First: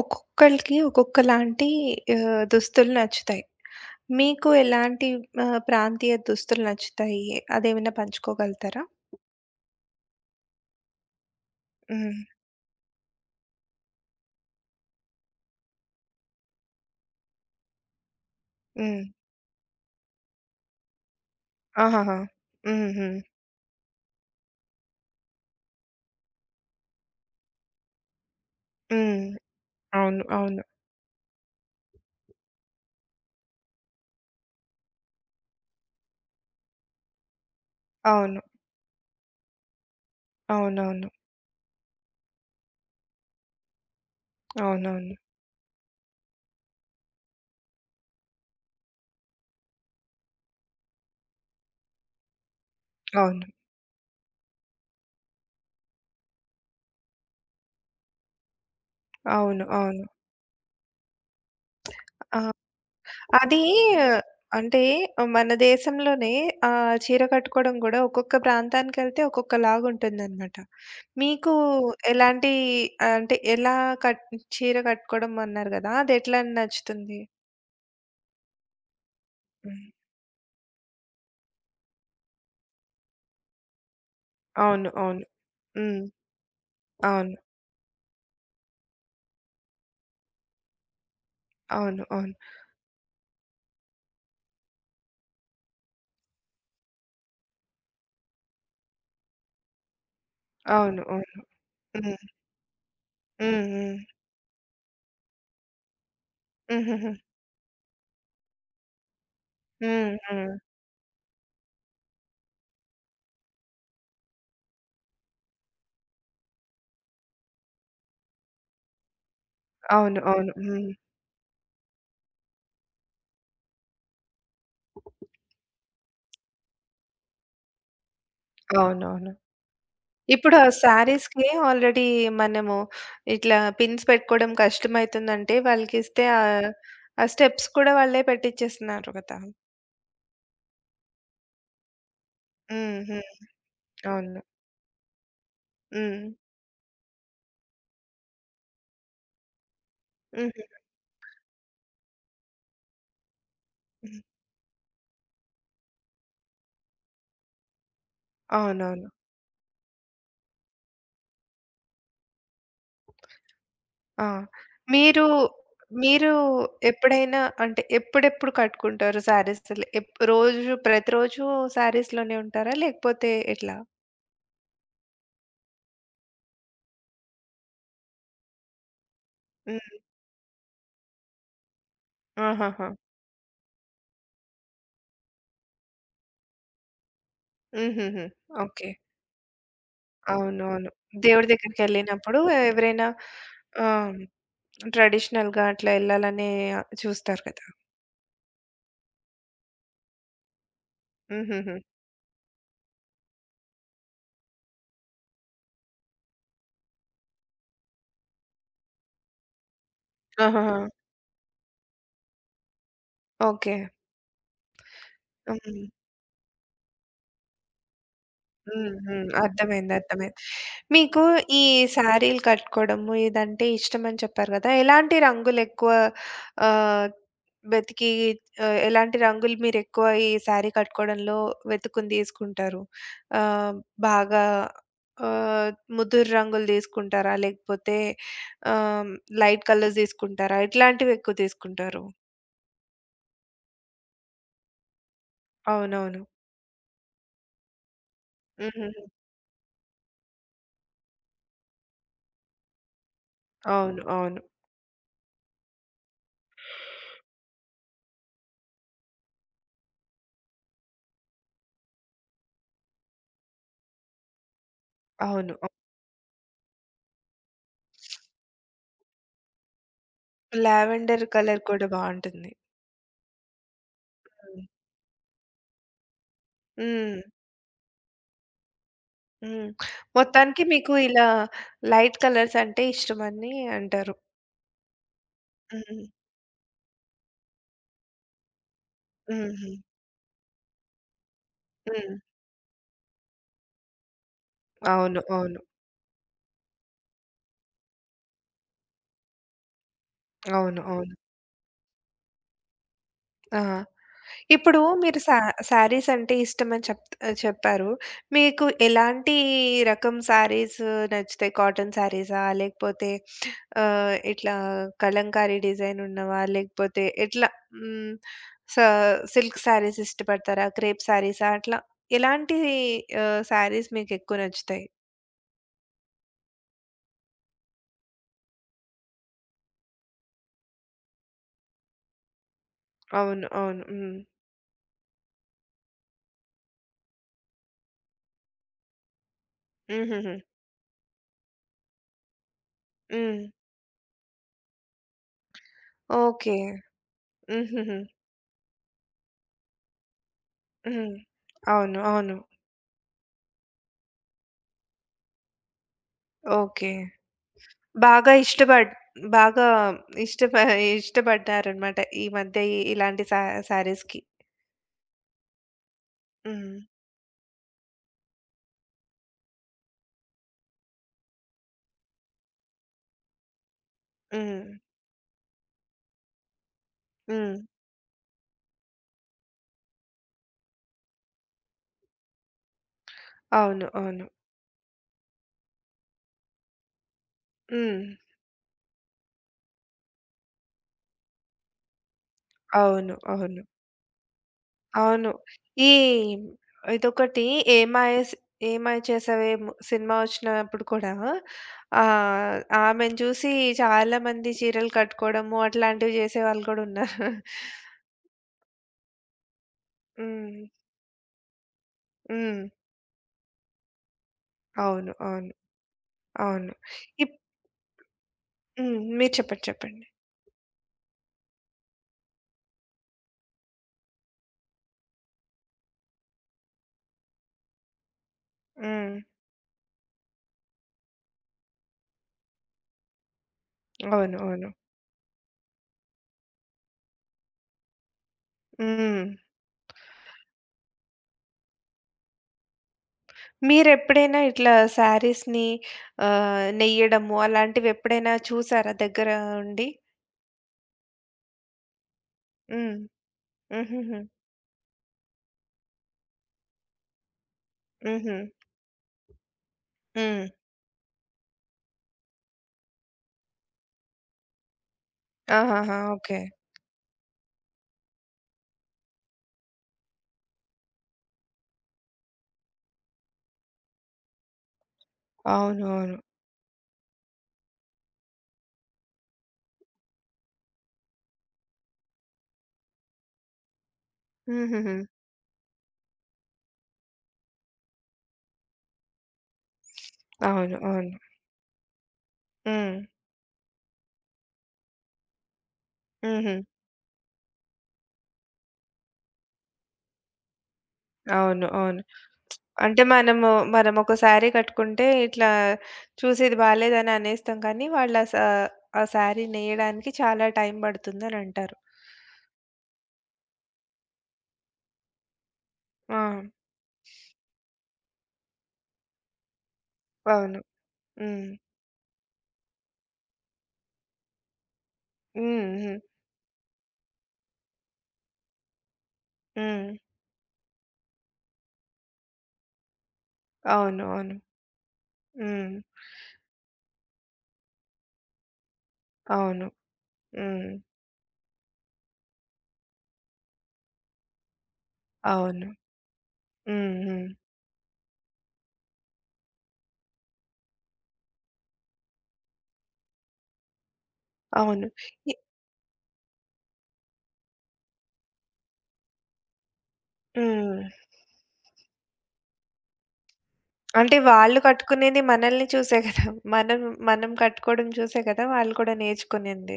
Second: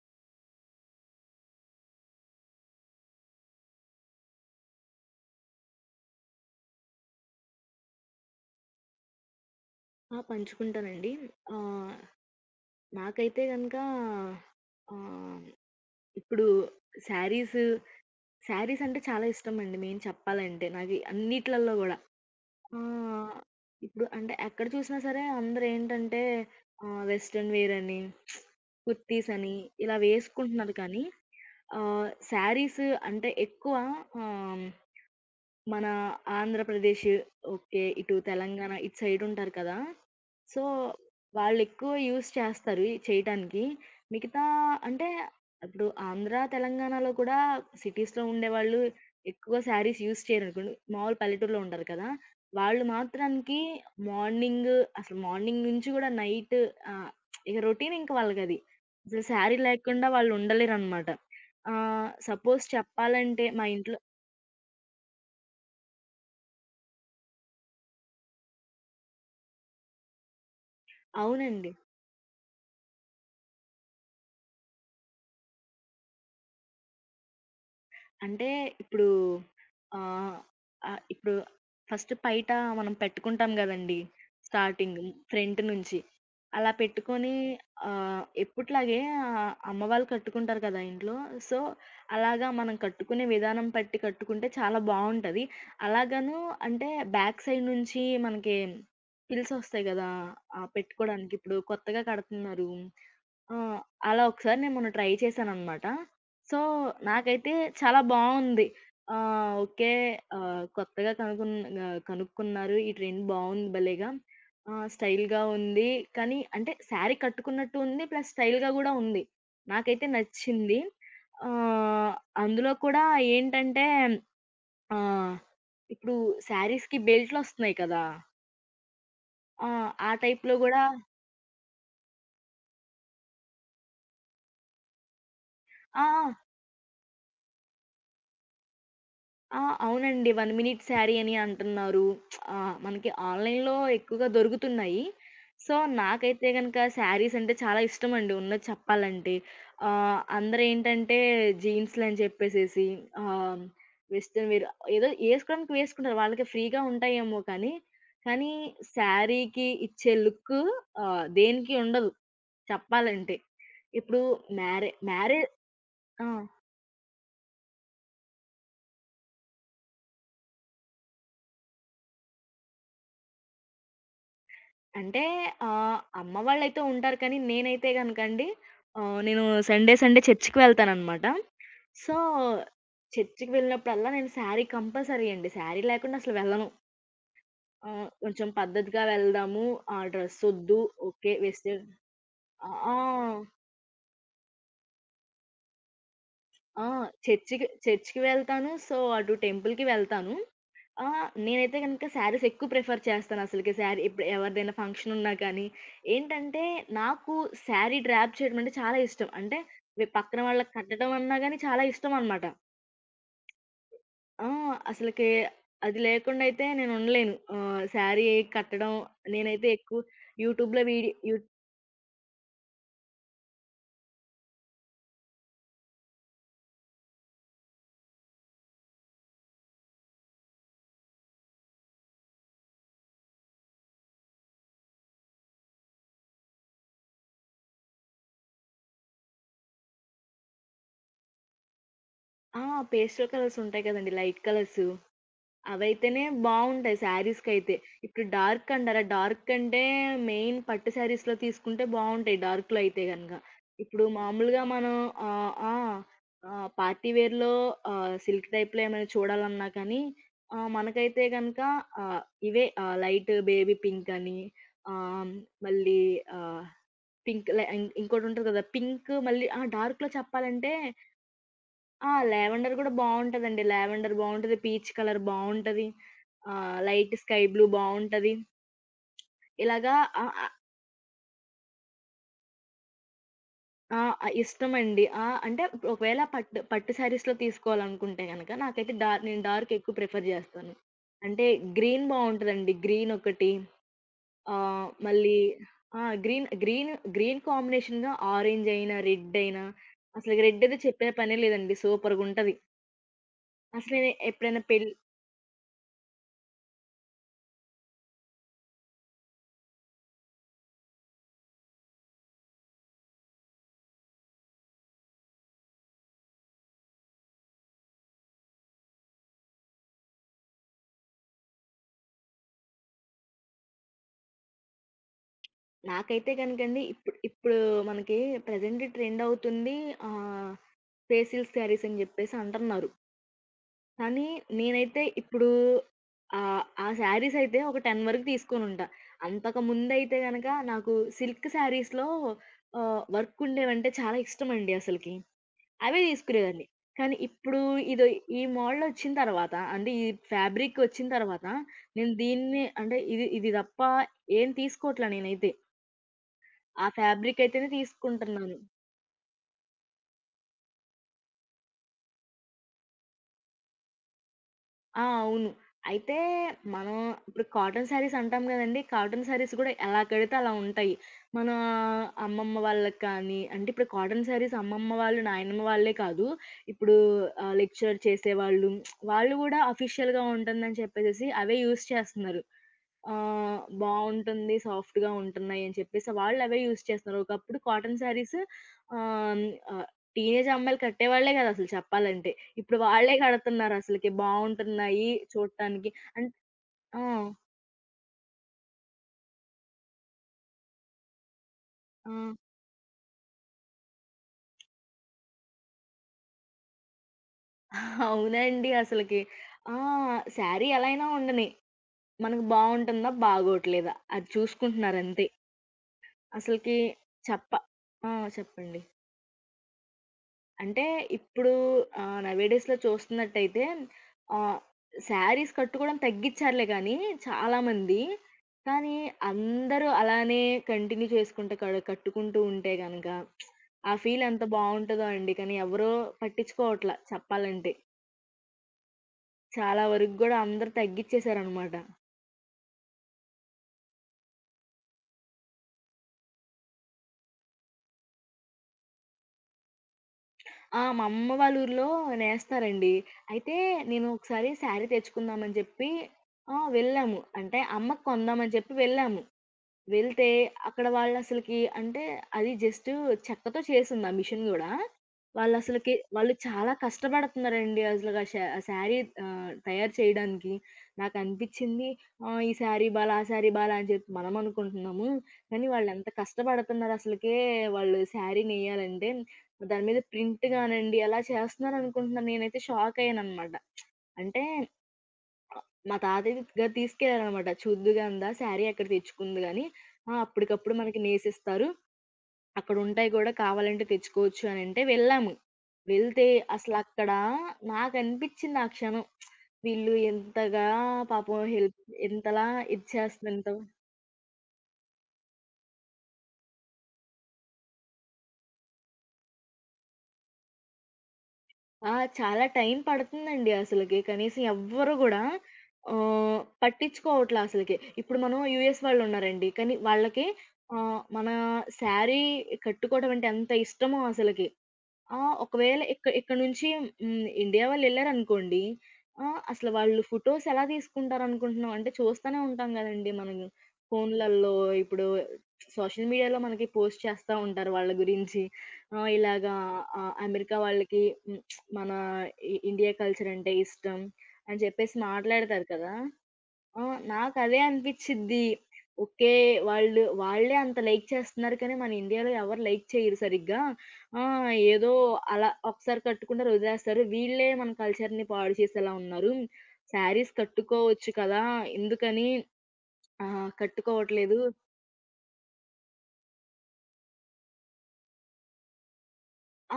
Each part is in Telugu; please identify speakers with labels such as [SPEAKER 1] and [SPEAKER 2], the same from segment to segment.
[SPEAKER 1] ఒక్కొక్కళ్ళకి ఒక్కొక్కలాంటి దుస్తులు నచ్చుతాయి. మీకు ఎలాంటి ప్రాంతీయ దుస్తులు నచ్చుతాయి? అదేమైనా పంచుకోగలుగుతారా?
[SPEAKER 2] ఆ! పంచుకుంటానండి. ఆహ్,
[SPEAKER 1] హ్మ్.
[SPEAKER 2] నాకైతే గనక ఆహ్, ఇప్పుడు శారీస్, శారీస్ అంటే
[SPEAKER 1] హ్మ్.
[SPEAKER 2] చాలా ఇష్టమండి మెయిన్ చెప్పాలంటే. నాకి అన్నిట్లల్లో గూడా.
[SPEAKER 1] ఆహాహా! హ్మ్. హ్మ్.
[SPEAKER 2] ఆహ్, ఇప్పుడు అంటే ఎక్కడ చూసినా సరే అందరేంటంటే వెస్టర్న్ వేర్ అని,
[SPEAKER 1] హ్మ్.
[SPEAKER 2] కుర్తీస్ అని ఇలా
[SPEAKER 1] అవును. అవును.
[SPEAKER 2] వేసుకుంటున్నారు కానీ శారీస్ అంటే ఎక్కువ ఆహ్, మన ఆంధ్రప్రదేశ్ ఓకే. ఇటు
[SPEAKER 1] అవును.
[SPEAKER 2] తెలంగాణ ఇటు సైడ్ ఉంటారు కదా! సో,
[SPEAKER 1] అవునవును.
[SPEAKER 2] వాళ్ళెక్కువ యూజ్ చేస్తారు ఇయి చేయటానికి. మిగతా అంటే,
[SPEAKER 1] అవునవును.
[SPEAKER 2] ఇప్పుడు ఆంధ్ర, తెలంగాణలో కూడా సిటీస్‌లో ఉండేవాళ్ళు ఎక్కువ శారీస్ యూజ్ చేయరనుకోండి. మామూలు పల్లెటూరులో ఉంటారు కదా! వాళ్ళు
[SPEAKER 1] అవును.
[SPEAKER 2] మాత్రానికి మార్నింగ్ అసలు మార్నింగ్ నుంచి గూడా నైట్ ఆహ్, ఇక రొటీన్ ఇంక వాళ్ళకది. అసలు శారీ
[SPEAKER 1] అవును. అవును.
[SPEAKER 2] లేకుండా వాళ్ళు ఉండలేరనమాట.
[SPEAKER 1] ఆ!
[SPEAKER 2] సపోజ్ చెప్పాలంటే
[SPEAKER 1] అదీ
[SPEAKER 2] మా ఇంట్లో
[SPEAKER 1] అంటే మన దేశంలోనే చీర కట్టుకోవడం గూడా ఒక్కొక్క ప్రాంతానికెళ్తే ఒక్కొక్కలాగుంటుందనమాట. మీకు
[SPEAKER 2] అవునండి.
[SPEAKER 1] ఎలాంటి అంటే ఎలా కట్ చీర కట్టుకోవడం అన్నారు గదా! అదెట్లా నచ్చుతుంది?
[SPEAKER 2] అంటే ఇప్పుడు
[SPEAKER 1] హ్మ్.
[SPEAKER 2] ఆహ్, ఆహ్, ఇప్పుడు ఫస్ట్ పైట మనం పెట్టుకుంటాం గదండీ!
[SPEAKER 1] అవును.
[SPEAKER 2] స్టార్టింగ్
[SPEAKER 1] అవును.
[SPEAKER 2] ఫ్రంట్ నుంచి.
[SPEAKER 1] హ్మ్.
[SPEAKER 2] అలా పెట్టుకొని
[SPEAKER 1] అవును.
[SPEAKER 2] ఎప్పట్లాగే అమ్మవాళ్ళు కట్టుకుంటారు కదా ఇంట్లో. సో,
[SPEAKER 1] అవును. అవును.
[SPEAKER 2] అలాగా మనం కట్టుకునే విధానం బట్టి కట్టుకుంటే చాలా బావుంటది. అలాగను అంటే బ్యాక్ సైడ్ నుంచి మనకి పిల్సొస్తాయి గదా! ఆహ్,
[SPEAKER 1] అవును.
[SPEAKER 2] పెట్టుకోవడానికి
[SPEAKER 1] అవును.
[SPEAKER 2] ఇప్పుడు కొత్తగా
[SPEAKER 1] హ్మ్.
[SPEAKER 2] కడుతున్నారు. ఆ!
[SPEAKER 1] హ్మ్. హ్మ్.
[SPEAKER 2] అలా ఒకసారి నేను మొన్న ట్రై చేశాననమాట. సో,
[SPEAKER 1] హుహుహు.
[SPEAKER 2] నాకైతే చాలా బావుంది. ఆహ్, ఓకే.
[SPEAKER 1] హ్మ్. హ్మ్.
[SPEAKER 2] కొత్తగా కనుక్కున్నారు. ఈ ట్రెండ్ బావుంది భలేగా. స్టైల్‌గా ఉంది. కానీ అంటే శారీ కట్టుకున్నట్టు ఉంది. ప్లస్ స్టైల్‌గా గూడా ఉంది. నాకైతే
[SPEAKER 1] అవును. అవును.
[SPEAKER 2] నచ్చింది.
[SPEAKER 1] హ్మ్.
[SPEAKER 2] ఆహ్, అందులో కూడా ఏంటంటే ఆహ్, ఇప్పుడు శారీస్‌కి బెల్ట్‌లొస్తున్నాయి కదా!
[SPEAKER 1] అవునవును.
[SPEAKER 2] ఆ! ఆ టైప్‌లో
[SPEAKER 1] ఇప్పుడు ఆ
[SPEAKER 2] గూడా
[SPEAKER 1] శారీస్‌కి ఆల్రెడీ మనము ఇట్లా పిన్స్ పెట్టుకోవడం కష్టమైతుందంటే
[SPEAKER 2] ఆ!
[SPEAKER 1] వాళ్ళకిస్తే
[SPEAKER 2] ఆ!
[SPEAKER 1] ఆ స్టెప్స్ కూడా వాళ్ళే పెట్టిచ్చేస్తున్నారు కదా!
[SPEAKER 2] ఆ! అవునండి. 1 మినిట్ శారీ అని అంటున్నారు. ఆ!
[SPEAKER 1] హ్మ్.
[SPEAKER 2] మనకి
[SPEAKER 1] హ్మ్.
[SPEAKER 2] ఆన్‌లైన్‌లో ఎక్కువగా
[SPEAKER 1] అవును.
[SPEAKER 2] దొరుకుతున్నాయి. సో,
[SPEAKER 1] హ్మ్.
[SPEAKER 2] నాకైతే గనక శారీస్ అంటే చాలా ఇష్టమండి ఉన్నది చెప్పాలంటే.
[SPEAKER 1] హుహు.
[SPEAKER 2] అందరేంటంటే జీన్స్‌లని చెప్పేసేసి ఆహ్,
[SPEAKER 1] హ్మ్.
[SPEAKER 2] వెస్టర్న్ వేర్ ఏదో ఏసుకోవడానికి వేసుకుంటారు. వాళ్ళకి ఫ్రీగా ఉంటాయేమో కానీ
[SPEAKER 1] అవునవును.
[SPEAKER 2] శారీకి ఇచ్చే లుక్ దేనికి ఉండదు చెప్పాలంటే. ఇప్పుడు
[SPEAKER 1] ఆ!
[SPEAKER 2] మ్యారే
[SPEAKER 1] మీరు,
[SPEAKER 2] మ్యారే ఆ!
[SPEAKER 1] మీరు ఎప్పుడైనా అంటే ఎప్పుడెప్పుడు కట్టుకుంటారు శారీస్? అసలు రోజు ప్రతిరోజు శారీస్‌లోనే ఉంటారా? లేకపోతే ఎట్లా?
[SPEAKER 2] అంటే అమ్మ వాళ్ళైతే ఉంటారు. కానీ నేనైతే గనకండి నేను
[SPEAKER 1] హ్మ్.
[SPEAKER 2] సండే చర్చికి వెళ్తాననమాట. సో,
[SPEAKER 1] ఆహాహా!
[SPEAKER 2] చర్చికి వెళ్ళినప్పుడల్లా నేను శారీ కంపల్సరీ అండి. శారీ లేకుండా అసలు వెళ్ళను.
[SPEAKER 1] హుహుహు.
[SPEAKER 2] కొంచెం
[SPEAKER 1] ఓకే.
[SPEAKER 2] పద్ధతిగా వెళ్దాము. ఆ డ్రెస్సొద్దు.
[SPEAKER 1] అవునవును.
[SPEAKER 2] ఓకే.
[SPEAKER 1] దేవుడి
[SPEAKER 2] వెస్టర్న్
[SPEAKER 1] దగ్గరికెళ్ళినప్పుడు
[SPEAKER 2] ఆ! ఆ!
[SPEAKER 1] ఎవరైనా ఆ! ట్రెడిషనల్‌గా అట్లా ఎళ్ళాలనే
[SPEAKER 2] ఆ!
[SPEAKER 1] చూస్తారు కదా!
[SPEAKER 2] చర్చికి చర్చికి వెళ్తాను. సో, అటు టెంపుల్‌కి వెళ్తాను. ఆ!
[SPEAKER 1] హుహుహు.
[SPEAKER 2] నేనైతే గనక శారీస్ ఎక్కువ ప్రిఫర్ చేస్తానసలకి. శారీ ఇప్పుడు ఎవరిదైనా ఫంక్షన్ ఉన్నా కానీ, ఏంటంటే నాకు శారీ డ్రాప్ చేయడం అంటే చాలా ఇష్టం. అంటే వి పక్కన వాళ్ళకి
[SPEAKER 1] ఆహాహా!
[SPEAKER 2] కట్టడం అన్నా గానీ చాలా ఇష్టం అనమాట.
[SPEAKER 1] ఓకే.
[SPEAKER 2] ఆ! అసలకి
[SPEAKER 1] హ్మ్.
[SPEAKER 2] అది లేకుండా అయితే నేను ఉండలేను. ఆహ్, శారీ కట్టడం
[SPEAKER 1] హ్మ్. హ్మ్.
[SPEAKER 2] నేనైతే
[SPEAKER 1] అర్థమైంది.
[SPEAKER 2] ఎక్కువ
[SPEAKER 1] అర్థమైంది.
[SPEAKER 2] యూట్యూబ్‌లో వీడి
[SPEAKER 1] మీకు
[SPEAKER 2] యూ
[SPEAKER 1] ఈ శారీలు కట్టుకోవడము ఇదంటే ఇష్టమని చెప్పారు కదా! ఎలాంటి రంగులు ఎక్కువ ఆహ్, వెతికి ఎలాంటి రంగులు మీరెక్కువ ఈ శారీ కట్టుకోవడంలో వెతుకుని తీసుకుంటారు? ఆహ్, బాగా ఆహ్, ముదురు రంగులు తీసుకుంటారా? లేకపోతే ఆహ్, లైట్ కలర్స్ తీసుకుంటారా? ఎట్లాంటివి ఎక్కువ తీసుకుంటారు?
[SPEAKER 2] ఆ! పేస్టల్ కలర్స్ ఉంటాయి కదండీ! Light colours.
[SPEAKER 1] అవునవును.
[SPEAKER 2] అవైతేనే బావుంటాయి శారీస్‌కైతే. ఇప్పుడు డార్క్ అంటారా?
[SPEAKER 1] హుహుహు.
[SPEAKER 2] డార్క్ అంటే మెయిన్ పట్టు శారీస్‌లో తీసుకుంటే బావుంటాయి డార్క్‌లో అయితే గనక.
[SPEAKER 1] అవును.
[SPEAKER 2] ఇప్పుడు
[SPEAKER 1] అవును.
[SPEAKER 2] మామూలుగా మనం ఆ! పార్టీ వేర్‌లో సిల్క్ టైప్‌లో ఏమైనా చూడాలన్నా కానీ మనకైతే గనక ఆహ్, ఇవే లైట్ బేబీ పింక్ అని ఆహ్,
[SPEAKER 1] అవును.
[SPEAKER 2] మళ్ళీ ఆహ్, పింక్ లై ఇం ఇంకోటుంటది కదా! పింక్ మళ్ళీ ఆ! డార్క్‌లో చెప్పాలంటే
[SPEAKER 1] లావెండర్ కలర్ కూడా
[SPEAKER 2] ఆ!
[SPEAKER 1] బావుంటుంది.
[SPEAKER 2] లావెండర్ గూడా బావుంటదండి. లావెండర్ బావుంటది.
[SPEAKER 1] హ్మ్.
[SPEAKER 2] పీచ్ కలర్ బావుంటది. లైట్
[SPEAKER 1] హ్మ్.
[SPEAKER 2] స్కై బ్లూ బావుంటది.
[SPEAKER 1] హ్మ్.
[SPEAKER 2] ఇలాగా ఆహ్,
[SPEAKER 1] మొత్తానికి మీకు ఇలా లైట్ కలర్స్ అంటే ఇష్టమని అంటారు.
[SPEAKER 2] ఆహ్, ఆ! ఇష్టమండి. ఆ! అంటే
[SPEAKER 1] హ్మ్.
[SPEAKER 2] ఒకవేళ పట్టు పట్టు శారీస్‌లో తీసుకోవాలనుకుంటే గనక నాకైతే డార్క్ నేను
[SPEAKER 1] హుహు.
[SPEAKER 2] డార్క్ ఎక్కువ ప్రిఫర్ జేస్తాను. అంటే గ్రీన్
[SPEAKER 1] హ్మ్.
[SPEAKER 2] బావుంటదండి. గ్రీన్ ఒకటి
[SPEAKER 1] అవును.
[SPEAKER 2] మళ్ళీ
[SPEAKER 1] అవును.
[SPEAKER 2] ఆ! గ్రీన్, గ్రీన్, గ్రీన్ కాంబినేషన్‌గా ఆరెంజ్ అయినా, రెడ్ అయినా అసలు రెడ్ అయితే
[SPEAKER 1] అవును.
[SPEAKER 2] చెప్పే
[SPEAKER 1] అవును.
[SPEAKER 2] పనే లేదండి. సూపర్‌గుంటది.
[SPEAKER 1] ఆ!
[SPEAKER 2] అసలు నేను ఎప్పుడైనా
[SPEAKER 1] ఇప్పుడు
[SPEAKER 2] పెళ్
[SPEAKER 1] మీరు శారీస్ అంటే ఇష్టమని చెప్పారు. మీకు ఎలాంటి రకం శారీస్ నచ్చుతాయి? కాటన్ శారీసా? లేకపోతే ఇట్లా కలంకారీ డిజైన్ ఉన్నవా? లేకపోతే ఎట్లా హ్మ్. స సిల్క్ సారీస్ ఇష్టపడతారా? క్రేప్ సారీసా? అట్లా ఎలాంటి సారీస్ మీకెక్కువ నచ్చుతాయి?
[SPEAKER 2] నాకైతే గనుకండి ఇప్పుడు ఇప్పుడు మనకి ప్రెజెంట్ ట్రెండ్ అవుతుంది. ఆహ్, పేసిల్ శారీస్ అని జెప్పేసి అంటన్నారు.
[SPEAKER 1] అవును. అవును. హ్మ్.
[SPEAKER 2] కానీ నేనైతే ఇప్పుడు ఆ శారీస్ అయితే ఒక 10 వరకు తీసుకోనుంటా. అంతకుముందయితే
[SPEAKER 1] హుహుహు.
[SPEAKER 2] గనక నాకు సిల్క్ శారీస్‌లో వర్క్
[SPEAKER 1] హ్మ్.
[SPEAKER 2] ఉండేవంటే చాలా ఇష్టమండి అసలకి. అవే
[SPEAKER 1] ఓకే.
[SPEAKER 2] తీసుకునేదాన్ని. కానీ ఇప్పుడు
[SPEAKER 1] హుహుహు.
[SPEAKER 2] ఇదో ఈ మోడలొచ్చిన తర్వాత అంటే ఈ ఫ్యాబ్రిక్ ఒచ్చిన
[SPEAKER 1] హ్మ్.
[SPEAKER 2] తర్వాత
[SPEAKER 1] అవును.
[SPEAKER 2] నేను
[SPEAKER 1] అవును.
[SPEAKER 2] దీన్ని అంటే ఇది ఇది తప్ప ఏం తీసుకోవట్లా నేనైతే. ఆ
[SPEAKER 1] ఓకే.
[SPEAKER 2] ఫ్యాబ్రిక్ అయితేనే
[SPEAKER 1] బాగా
[SPEAKER 2] తీసుకుంటున్నాను.
[SPEAKER 1] ఇష్టపడ్ బాగా ఇష్టప ఇష్టపడ్డారనమాట ఈ మధ్య ఇలాంటి సారీస్‌కి.
[SPEAKER 2] ఆ! అవును. అయితే
[SPEAKER 1] హ్మ్.
[SPEAKER 2] మనం ఇప్పుడు కాటన్ శారీస్ అంటాం గదండీ! కాటన్ శారీస్ గూడా ఎలా కడితే అలా ఉంటాయి. మన అమ్మమ్మ వాళ్ళకి కానీ, అంటే ఇప్పుడు కాటన్ శారీస్
[SPEAKER 1] హ్మ్.
[SPEAKER 2] అమ్మమ్మ వాళ్ళు, నాయనమ్మ వాళ్ళే కాదు. ఇప్పుడు
[SPEAKER 1] హ్మ్.
[SPEAKER 2] లెక్చర్ చేసేవాళ్ళు వాళ్ళు గూడా అఫీషియల్‌గా ఉంటుందని చెప్పేసేసి అవే యూజ్ చేస్తున్నారు. ఆహ్,
[SPEAKER 1] అవును. అవును.
[SPEAKER 2] బావుంటుంది, సాఫ్ట్‌గా ఉంటున్నాయి అని చెప్పేసి వాళ్ళు అవే యూజ్ చేస్తున్నారు. ఒకప్పుడు కాటన్
[SPEAKER 1] హ్మ్.
[SPEAKER 2] శారీస్ ఆహ్, ఆహ్, టీనేజ్ అమ్మాయిలు కట్టేవాళ్ళే గాదు అసలు చెప్పాలంటే. ఇప్పుడు వాళ్ళే
[SPEAKER 1] అవును. అవును.
[SPEAKER 2] కడుతున్నారసలకి. బావుంటున్నాయి
[SPEAKER 1] అవును. ఈ
[SPEAKER 2] చూడటానికి. అన్ ఆ!
[SPEAKER 1] ఇదొకటి 'ఏమాయ స్ ఏమాయ చేసావే' ము సినిమా ఒచ్చినప్పుడు కూడా
[SPEAKER 2] ఆ!
[SPEAKER 1] ఆహ్, ఆమెను చూసి చాలామంది చీరలు కట్టుకోవడము అట్లాంటివి చేసేవాళ్ళు గూడా ఉన్నారు.
[SPEAKER 2] అవునండి అసలకి. ఆ!
[SPEAKER 1] హ్మ్.
[SPEAKER 2] శారీ ఎలా అయినా ఉండని. మనకు
[SPEAKER 1] హ్మ్.
[SPEAKER 2] బావుంటుందా? బాగోట్లేదా? అది
[SPEAKER 1] అవును.
[SPEAKER 2] చూసుకుంటున్నారంతే.
[SPEAKER 1] అవును. అవును.
[SPEAKER 2] అసలకి
[SPEAKER 1] ఇప్
[SPEAKER 2] చెప్ప ఆ! చెప్పండి.
[SPEAKER 1] హ్మ్. మీరు చెప్పండి. చెప్పండి.
[SPEAKER 2] అంటే ఇప్పుడు నౌ ఏ డేస్‌లో చూస్తున్నట్టయితే ఆహ్, శారీస్ కట్టుకోవడం తగ్గిచ్చారులే గానీ చాలామంది. కానీ
[SPEAKER 1] హ్మ్.
[SPEAKER 2] అందరూ అలానే కంటిన్యూ చేసుకుంటే కడు కట్టుకుంటూ ఉంటే గనక ఆ ఫీల్
[SPEAKER 1] అవును.
[SPEAKER 2] ఎంత
[SPEAKER 1] అవును.
[SPEAKER 2] బావుంటదో అండి. కానీ ఎవరూ పట్టించుకోవట్ల చెప్పాలంటే.
[SPEAKER 1] హ్మ్.
[SPEAKER 2] చాలా వరకు గూడా అందరూ తగ్గిచ్చేసారనమాట.
[SPEAKER 1] మీరెప్పుడైనా ఇట్లా శారీస్‌ని నెయ్యడము అలాంటివెప్పుడైనా చూసారా దగ్గర ఉండి?
[SPEAKER 2] ఆ! మా అమ్మ వాళ్ళ ఊర్లో నేస్తారండి.
[SPEAKER 1] హ్మ్.
[SPEAKER 2] అయితే నేను
[SPEAKER 1] హుహుహు.
[SPEAKER 2] ఒకసారి శారీ తెచ్చుకుందామని చెప్పి ఆ! వెళ్ళాము. అంటే అమ్మకి
[SPEAKER 1] హుహు.
[SPEAKER 2] కొందామని చెప్పి వెళ్ళాము. వెళ్తే
[SPEAKER 1] హ్మ్.
[SPEAKER 2] అక్కడ వాళ్ళసలకి అంటే అది జస్ట్ చెక్కతో చేసుంది ఆ మిషన్ గూడా. వాళ్ళసలకి
[SPEAKER 1] ఆహాహా!
[SPEAKER 2] వాళ్ళు
[SPEAKER 1] ఓకే.
[SPEAKER 2] చాలా కష్టపడుతున్నారండి అసలుగా ఆ శారీ తయారు చేయడానికి. నాకనిపిచ్చింది ఈ శారీ బాలా, ఆ శారీ బాలా అని చెప్పి మనం అనుకుంటున్నాము. కానీ
[SPEAKER 1] అవును.
[SPEAKER 2] వాళ్ళెంత
[SPEAKER 1] అవును.
[SPEAKER 2] కష్టపడుతున్నారసలకే వాళ్ళు శారీ నెయ్యాలంటే. దాని మీద ప్రింట్ గానండి అలా చేస్తున్నారనుకుంటున్నాను. నేనైతే షాకయ్యాననమాట. అంటే
[SPEAKER 1] హుహుహు.
[SPEAKER 2] మా తాతయ్య గ తీసుకెళ్లారనమాట. "చూద్దుగానిదా శారీ ఎక్కడ తెచ్చుకుంది గాని, ఆ! అప్పటికప్పుడు
[SPEAKER 1] అవును.
[SPEAKER 2] మనకి
[SPEAKER 1] అవును.
[SPEAKER 2] నేసిస్తారు.
[SPEAKER 1] హ్మ్.
[SPEAKER 2] అక్కడుంటాయి గూడా కావాలంటే తెచ్చుకోవచ్చు" అనంటే వెళ్ళాము. వెళ్తే
[SPEAKER 1] హుహు.
[SPEAKER 2] అసలక్కడ నాకనిపిచ్చింది ఆ క్షణం. వీళ్ళు ఎంతగా పాపం
[SPEAKER 1] అవును.
[SPEAKER 2] హెల్ప్
[SPEAKER 1] అవును.
[SPEAKER 2] ఎంతలా ఇది
[SPEAKER 1] అంటే
[SPEAKER 2] చేస్తంతో
[SPEAKER 1] మనమొక శారీ కట్టుకుంటే ఇట్లా చూసి ఇది బాలేదని అనేస్తాం కానీ వాళ్ళా సా ఆ శారీ నేయడానికి చాలా టైం పడుతుందనంటారు.
[SPEAKER 2] ఆ! చాలా టైం పడుతుందండి అసలకి. కనీసం ఎవ్వరు గూడా
[SPEAKER 1] ఆ!
[SPEAKER 2] పట్టించుకోవట్లా అసలకి. ఇప్పుడు మనం యూఎస్ వాళ్ళున్నారండి. కానీ వాళ్ళకి
[SPEAKER 1] అవును.
[SPEAKER 2] మన
[SPEAKER 1] హ్మ్.
[SPEAKER 2] శారీ కట్టుకోవడం అంటే ఎంత ఇష్టమో అసలకి. ఆ!
[SPEAKER 1] హ్మ్.
[SPEAKER 2] ఒకవేళ
[SPEAKER 1] హ్మ్.
[SPEAKER 2] ఇక్కడి నుంచి హ్మ్. ఇండియా వాళ్ళెళ్లారనుకోండి. ఆ! అసలు
[SPEAKER 1] హ్మ్.
[SPEAKER 2] వాళ్ళు ఫోటోస్ ఎలా తీసుకుంటారనుకుంటున్నావు? అంటే చూస్తూనే ఉంటాం గదండీ మనం
[SPEAKER 1] అవును. అవును.
[SPEAKER 2] ఫోన్‌లల్లో. ఇప్పుడు
[SPEAKER 1] హ్మ్.
[SPEAKER 2] సోషల్ మీడియాలో మనకి పోస్ట్ చేస్తా ఉంటారు వాళ్ళ గురించి. ఆ! ఇలాగా
[SPEAKER 1] అవును.
[SPEAKER 2] అమెరికా
[SPEAKER 1] హ్మ్.
[SPEAKER 2] వాళ్ళకి హ్మ్. మన ఇండియా కల్చర్ అంటే ఇష్టం అని చెప్పేసి మాట్లాడతారు
[SPEAKER 1] అవును.
[SPEAKER 2] కదా! ఆ!
[SPEAKER 1] హ్మ్. హ్మ్.
[SPEAKER 2] నాకదే అనిపిచ్చిద్ది. ఓకే. వాళ్ళు వాళ్ళే అంత లైక్ చేస్తున్నారు కానీ, మన ఇండియాలో ఎవరు లైక్ చేయరు సరిగ్గా. ఆ!
[SPEAKER 1] అవును.
[SPEAKER 2] ఏదో
[SPEAKER 1] ఇ
[SPEAKER 2] అలా ఒకసారి కట్టుకుంటారు, వదిలేస్తారు. వీళ్ళే మన కల్చర్‌ని పాడు చేసేలా ఉన్నారు. శారీస్
[SPEAKER 1] హ్మ్.
[SPEAKER 2] కట్టుకోవచ్చు కదా! ఎందుకని
[SPEAKER 1] అంటే
[SPEAKER 2] కట్టుకోవట్లేదు.
[SPEAKER 1] వాళ్ళు కట్టుకునేది మనల్ని చూసే కదా! మనం మనం కట్టుకోవడం చూసే కదా! వాళ్ళు కూడా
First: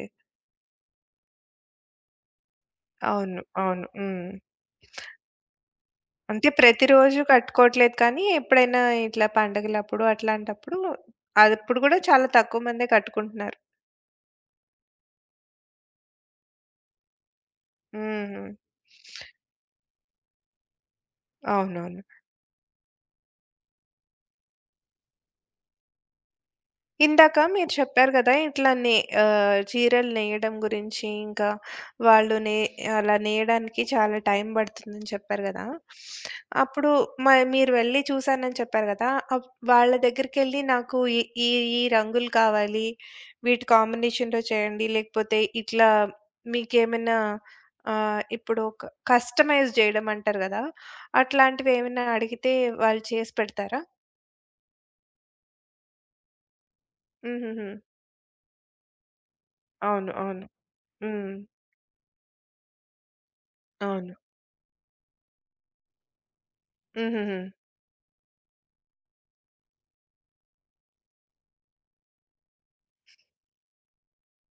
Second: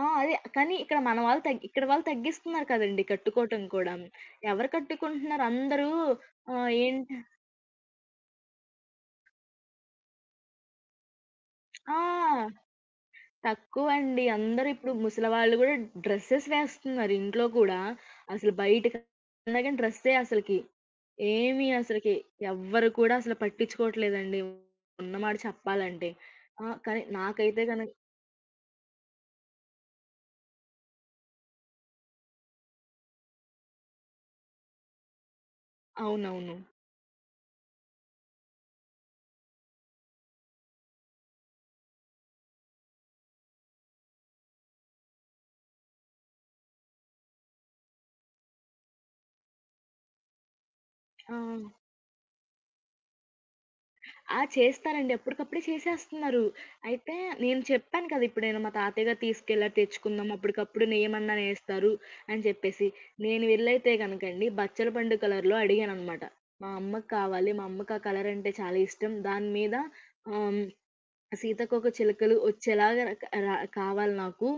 [SPEAKER 2] ఆ! అదే కానీ ఇక్కడ వాళ్ళు తగ్గిస్తున్నారు కదండీ
[SPEAKER 1] అవును.
[SPEAKER 2] కట్టుకోవటం
[SPEAKER 1] అవును.
[SPEAKER 2] కూడా.
[SPEAKER 1] హ్మ్.
[SPEAKER 2] ఎవరు కట్టుకుంటున్నారు అందరూ
[SPEAKER 1] అంటే
[SPEAKER 2] ఏంటి
[SPEAKER 1] ప్రతిరోజు కట్టుకోవట్లేదు కానీ, ఎప్పుడైనా ఇట్లా పండగలప్పుడు అట్లాంటప్పుడు అప్పుడు కూడా
[SPEAKER 2] ఆ!
[SPEAKER 1] చాలా తక్కువ మందే కట్టుకుంటున్నారు.
[SPEAKER 2] తక్కువండి. అందరిప్పుడు ముసలివాళ్ళు గూడా డ్రెసెస్ వేస్తున్నారు ఇంట్లో కూడా.
[SPEAKER 1] హ్మ్.
[SPEAKER 2] అసలు బయటకన్నా గాని డ్రెస్సే అసలకి. ఏమి
[SPEAKER 1] అవునవును.
[SPEAKER 2] అసలకి ఎవ్వరు కూడా అసలు పట్టించుకోవట్లేదండి. ఉన్నమాట చెప్పాలంటే. ఆ! కానీ
[SPEAKER 1] ఇందాక
[SPEAKER 2] నాకైతే
[SPEAKER 1] మీరు
[SPEAKER 2] గనక
[SPEAKER 1] చెప్పారు గదా! చీరలు నేయడం గురించి, ఇంకా వాళ్ళు నే అలా నేయడానికి చాలా టైం పడుతుందని చెప్పారు గదా!
[SPEAKER 2] అవునవును.
[SPEAKER 1] అప్పుడు మ మీరు వెళ్లి చూసానని చెప్పారు గదా! వాళ్ళ దగ్గరికెళ్లి నాకు ఈ ఈ ఈ రంగులు కావాలి, వీటి కాంబినేషన్‌లో చేయండి, లేకపోతే ఇట్లా మీకేమైనా ఇప్పుడు ఒక కస్టమైజ్ జేయడం అంటారు గదా!
[SPEAKER 2] ఆ!
[SPEAKER 1] అట్లాంటివి ఏమైనా అడిగితే వాళ్ళు చేసి పెడతారా?
[SPEAKER 2] ఆ! చేస్తారండి. అప్పటికప్పుడే చేసేస్తున్నారు. అయితే నేను
[SPEAKER 1] హుహుహు.
[SPEAKER 2] చెప్పాను కదా! ఇప్పుడు నేను మా తాతయ్య గారు తీసుకెళ్లారు
[SPEAKER 1] అవును.
[SPEAKER 2] తెచ్చుకుందాం.
[SPEAKER 1] అవును.
[SPEAKER 2] అప్పటికప్పుడు నేమన్నా
[SPEAKER 1] హ్మ్.
[SPEAKER 2] నేస్తారు అని చెప్పేసి. నేను వీళ్ళైతే
[SPEAKER 1] అవును.
[SPEAKER 2] గనకండి బచ్చల పండు కలర్‌లో అడిగాననమాట. మా అమ్మకి
[SPEAKER 1] హుహుహు.
[SPEAKER 2] కావాలి. మా అమ్మకి ఆ కలర్ అంటే చాలా ఇష్టం. దాని మీద ఆహ్, సీతాకోకచిలుకలు వచ్చేలాగా నాకు రా కావాలి నాకు.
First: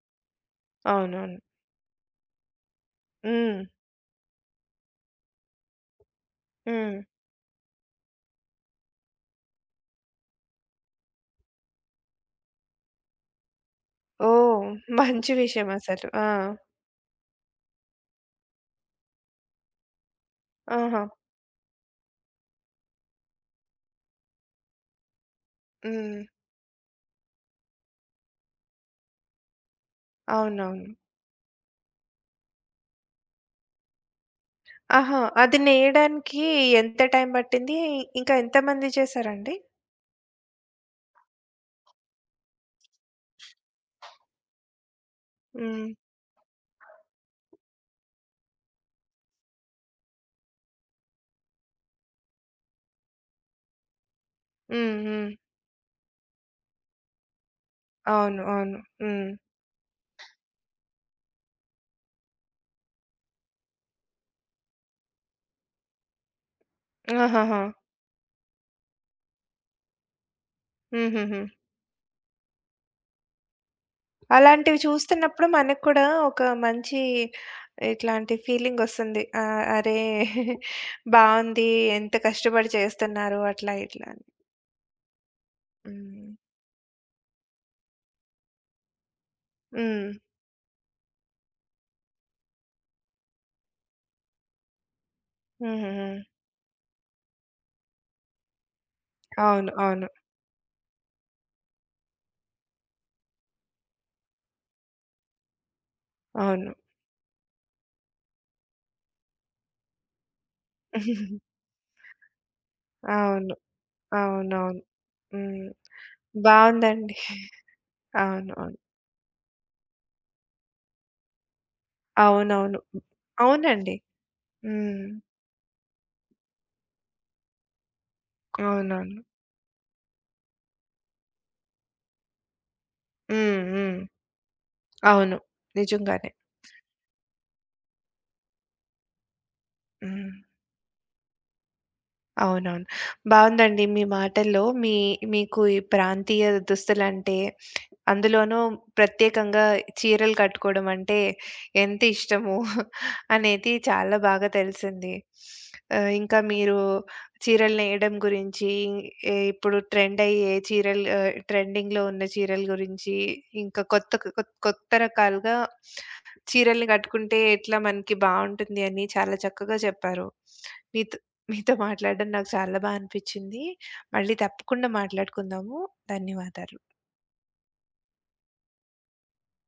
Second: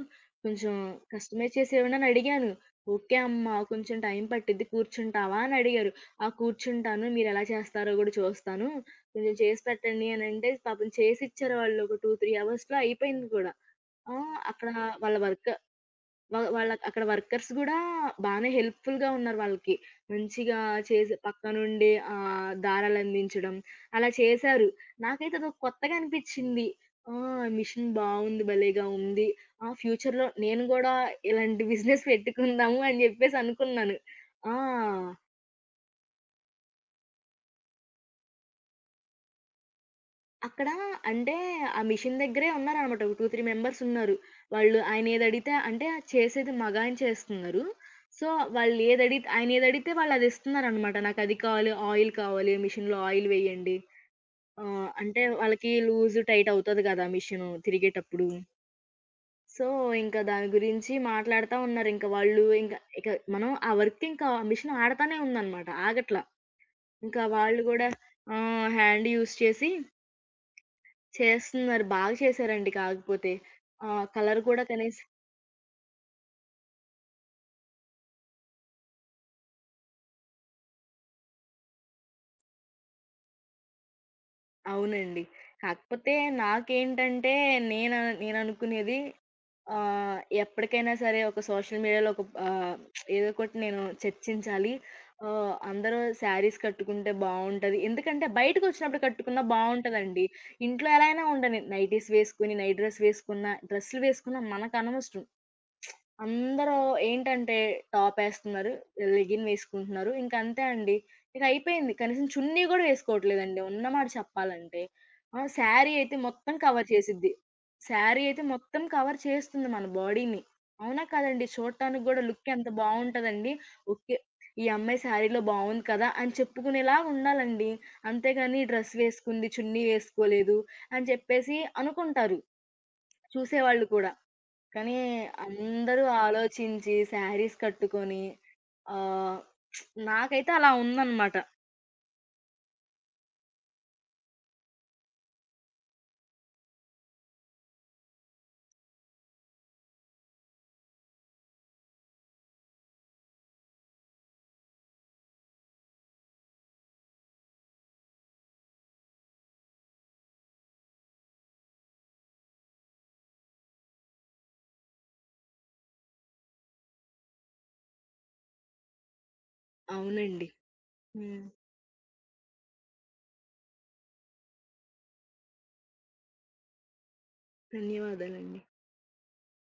[SPEAKER 2] కొంచెం
[SPEAKER 1] అవునవును.
[SPEAKER 2] కస్టమైజ్ చేసేవ్వండి అని అడిగాను. ఓకే అమ్మా!
[SPEAKER 1] హ్మ్.
[SPEAKER 2] కొంచెం టైం పట్టిద్ది కూర్చుంటావా అని అడిగారు. ఆ!
[SPEAKER 1] హ్మ్.
[SPEAKER 2] కూర్చుంటాను. మీరెలా చేస్తారో గూడా చూస్తాను. కొంచెం చేసి పెట్టండి అని అంటే పాపం చేసిచ్చారు వాళ్ళు ఒక 2, 3 అవర్స్‌లో అయిపోయింది కూడా. ఆ!
[SPEAKER 1] ఓహ్!
[SPEAKER 2] అక్కడ వాళ్ళ
[SPEAKER 1] మంచి
[SPEAKER 2] వర్క్
[SPEAKER 1] విషయం అసలు. ఆ!
[SPEAKER 2] వాళ్ళ అక్కడ వర్కర్స్ గూడా బానే హెల్ప్‌ఫుల్‌గా ఉన్నారు వాళ్ళకి. మంచిగా
[SPEAKER 1] ఆహా!
[SPEAKER 2] చేసి పక్కనుండి దారాలందించడం అలా చేశారు. నాకైతే అదొక కొత్తగా
[SPEAKER 1] హ్మ్.
[SPEAKER 2] అనిపిచ్చింది. ఆ! మిషన్ బావుంది, భలేగా ఉంది. ఆ! ఫ్యూచర్‌లో నేను
[SPEAKER 1] అవునవును.
[SPEAKER 2] గూడా ఇలాంటి బిజినెస్ పెట్టుకుందాము అని జెప్పేసి అనుకున్నాను. ఆ!
[SPEAKER 1] ఆహా! అది నేయడానికి ఎంత టైం పట్టింది? ఇంకా ఎంతమంది చేసారండి?
[SPEAKER 2] అక్కడ అంటే ఆ మిషన్ దగ్గరే ఉన్నారనమాట. ఒక 2, 3 మెంబర్స్ ఉన్నారు. వాళ్ళు ఆయన ఏదడిగితే అంటే
[SPEAKER 1] హ్మ్.
[SPEAKER 2] ఆ చేసేది మగాయన చేస్తున్నారు. సో, వాళ్ళు ఏదడిగితే ఆయన ఏదడిగితే వాళ్ళు అది ఇస్తున్నారనమాట. నాకది కావాలి, ఆయిల్ కావాలి, మిషన్‌లో ఆయిల్ వేయండి.
[SPEAKER 1] హ్మ్.
[SPEAKER 2] అంటే
[SPEAKER 1] హ్మ్.
[SPEAKER 2] వాళ్ళకి లూజ్, టైట్ అవుతది గదా! మిషను తిరిగేటప్పుడు.
[SPEAKER 1] అవును. అవును. హ్మ్.
[SPEAKER 2] సో, ఇంకా దాని గురించి మాట్లాడతా ఉన్నారు. ఇంకా వాళ్ళు ఇంక ఇక మనం ఆ వర్క్ ఇంకా మిషన్ ఆడతానే ఉందనమాట. ఆగట్లా. ఇంకా
[SPEAKER 1] ఆహాహా!
[SPEAKER 2] వాళ్ళు గూడా హ్యాండ్ యూజ్ చేసి
[SPEAKER 1] హుహుహు.
[SPEAKER 2] చేస్తున్నారు. బాగా చేశారండి కాకపోతే. కలర్ కూడా
[SPEAKER 1] అలాంటివి
[SPEAKER 2] కనీసం
[SPEAKER 1] చూస్తున్నప్పుడు మనకు కూడా ఒక మంచి ఇట్లాంటి ఫీలింగ్ వస్తుంది. అరే! బావుంది. ఎంత కష్టపడి చేస్తున్నారు అట్లా ఇట్లా అని.
[SPEAKER 2] అవునండి. కాకపోతే
[SPEAKER 1] హ్మ్.
[SPEAKER 2] నాకేంటంటే నేను నేననుకునేది
[SPEAKER 1] హ్మ్.
[SPEAKER 2] ఎప్పటికైనా సరే ఒక సోషల్ మీడియాలో ఒక ఆహ్, ఏదో ఒకటి నేను చర్చించాలి. అందరూ
[SPEAKER 1] హుహుహు.
[SPEAKER 2] శారీస్ కట్టుకుంటే బావుంటది. ఎందుకంటే బయటకొచ్చినప్పుడు కట్టుకున్నా
[SPEAKER 1] అవును. అవును.
[SPEAKER 2] బావుంటదండి. ఇంట్లో ఎలా అయినా ఉండని నైటీస్ వేసుకొని, నైట్ డ్రెస్ వేసుకున్న, డ్రెస్సులు వేసుకున్న మనకనవసరం.
[SPEAKER 1] అవును.
[SPEAKER 2] అందరూ ఏంటంటే టాపేస్తున్నారు, లెగిన్ వేసుకుంటున్నారు. ఇంకంతే అండి. ఇకయిపోయింది. కనీసం చున్నీ గూడా
[SPEAKER 1] అవును.
[SPEAKER 2] వేసుకోవట్లేదండి ఉన్న మాట
[SPEAKER 1] అవునవును.
[SPEAKER 2] చెప్పాలంటే. ఆ!
[SPEAKER 1] హ్మ్.
[SPEAKER 2] శారీ అయితే మొత్తం కవర్
[SPEAKER 1] బావుందండి.
[SPEAKER 2] చేసిద్ది. శారీ అయితే
[SPEAKER 1] అవును. అవును.
[SPEAKER 2] మొత్తం కవర్ చేస్తుంది మన బాడీని. అవునా కాదండి? చూడటానికి గూడా లుక్ ఎంత
[SPEAKER 1] అవునవును.
[SPEAKER 2] బావుంటదండి.
[SPEAKER 1] అవునండి.
[SPEAKER 2] ఓకే. ఈ అమ్మాయి
[SPEAKER 1] హ్మ్.
[SPEAKER 2] శారీలో బావుంది కదా! అని చెప్పుకునేలాగా ఉండాలండి. అంతేగాని డ్రెస్
[SPEAKER 1] అవునవును.
[SPEAKER 2] వేసుకుంది, చున్నీ వేసుకోలేదు అని చెప్పేసి అనుకుంటారు
[SPEAKER 1] హ్మ్.
[SPEAKER 2] చూసేవాళ్ళు
[SPEAKER 1] హ్మ్.
[SPEAKER 2] కూడా. కానీ
[SPEAKER 1] అవును.
[SPEAKER 2] అందరూ
[SPEAKER 1] నిజంగానే.
[SPEAKER 2] ఆలోచించి శారీస్ కట్టుకొని ఆహ్,
[SPEAKER 1] హ్మ్.
[SPEAKER 2] నాకైతే అలా ఉందనమాట.
[SPEAKER 1] అవునవును. బావుందండి మీ మాటల్లో మీ మీకు ఈ ప్రాంతీయ దుస్తులంటే, అందులోనూ ప్రత్యేకంగా చీరలు కట్టుకోవడం అంటే ఎంత ఇష్టమో అనేది చాలా బాగా తెలిసింది. ఇంకా మీరు చీరలు నేయడం గురించి, ఇప్పుడు ట్రెండ్ అయ్యే చీరలు ట్రెండింగ్‌లో ఉన్న చీరల గురించి, ఇంకా కొత్త రకాలుగా చీరల్ని కట్టుకుంటే ఎట్లా మనకి బావుంటుంది అని చాలా చక్కగా చెప్పారు.
[SPEAKER 2] అవునండి.
[SPEAKER 1] మీతో
[SPEAKER 2] హ్మ్.
[SPEAKER 1] మీతో మాట్లాడడం నాకు చాలా అనిపిచ్చింది. మళ్ళీ తప్పకుండా మాట్లాడుకుందాము. ధన్యవాదాలు.
[SPEAKER 2] ధన్యవాదాలండి.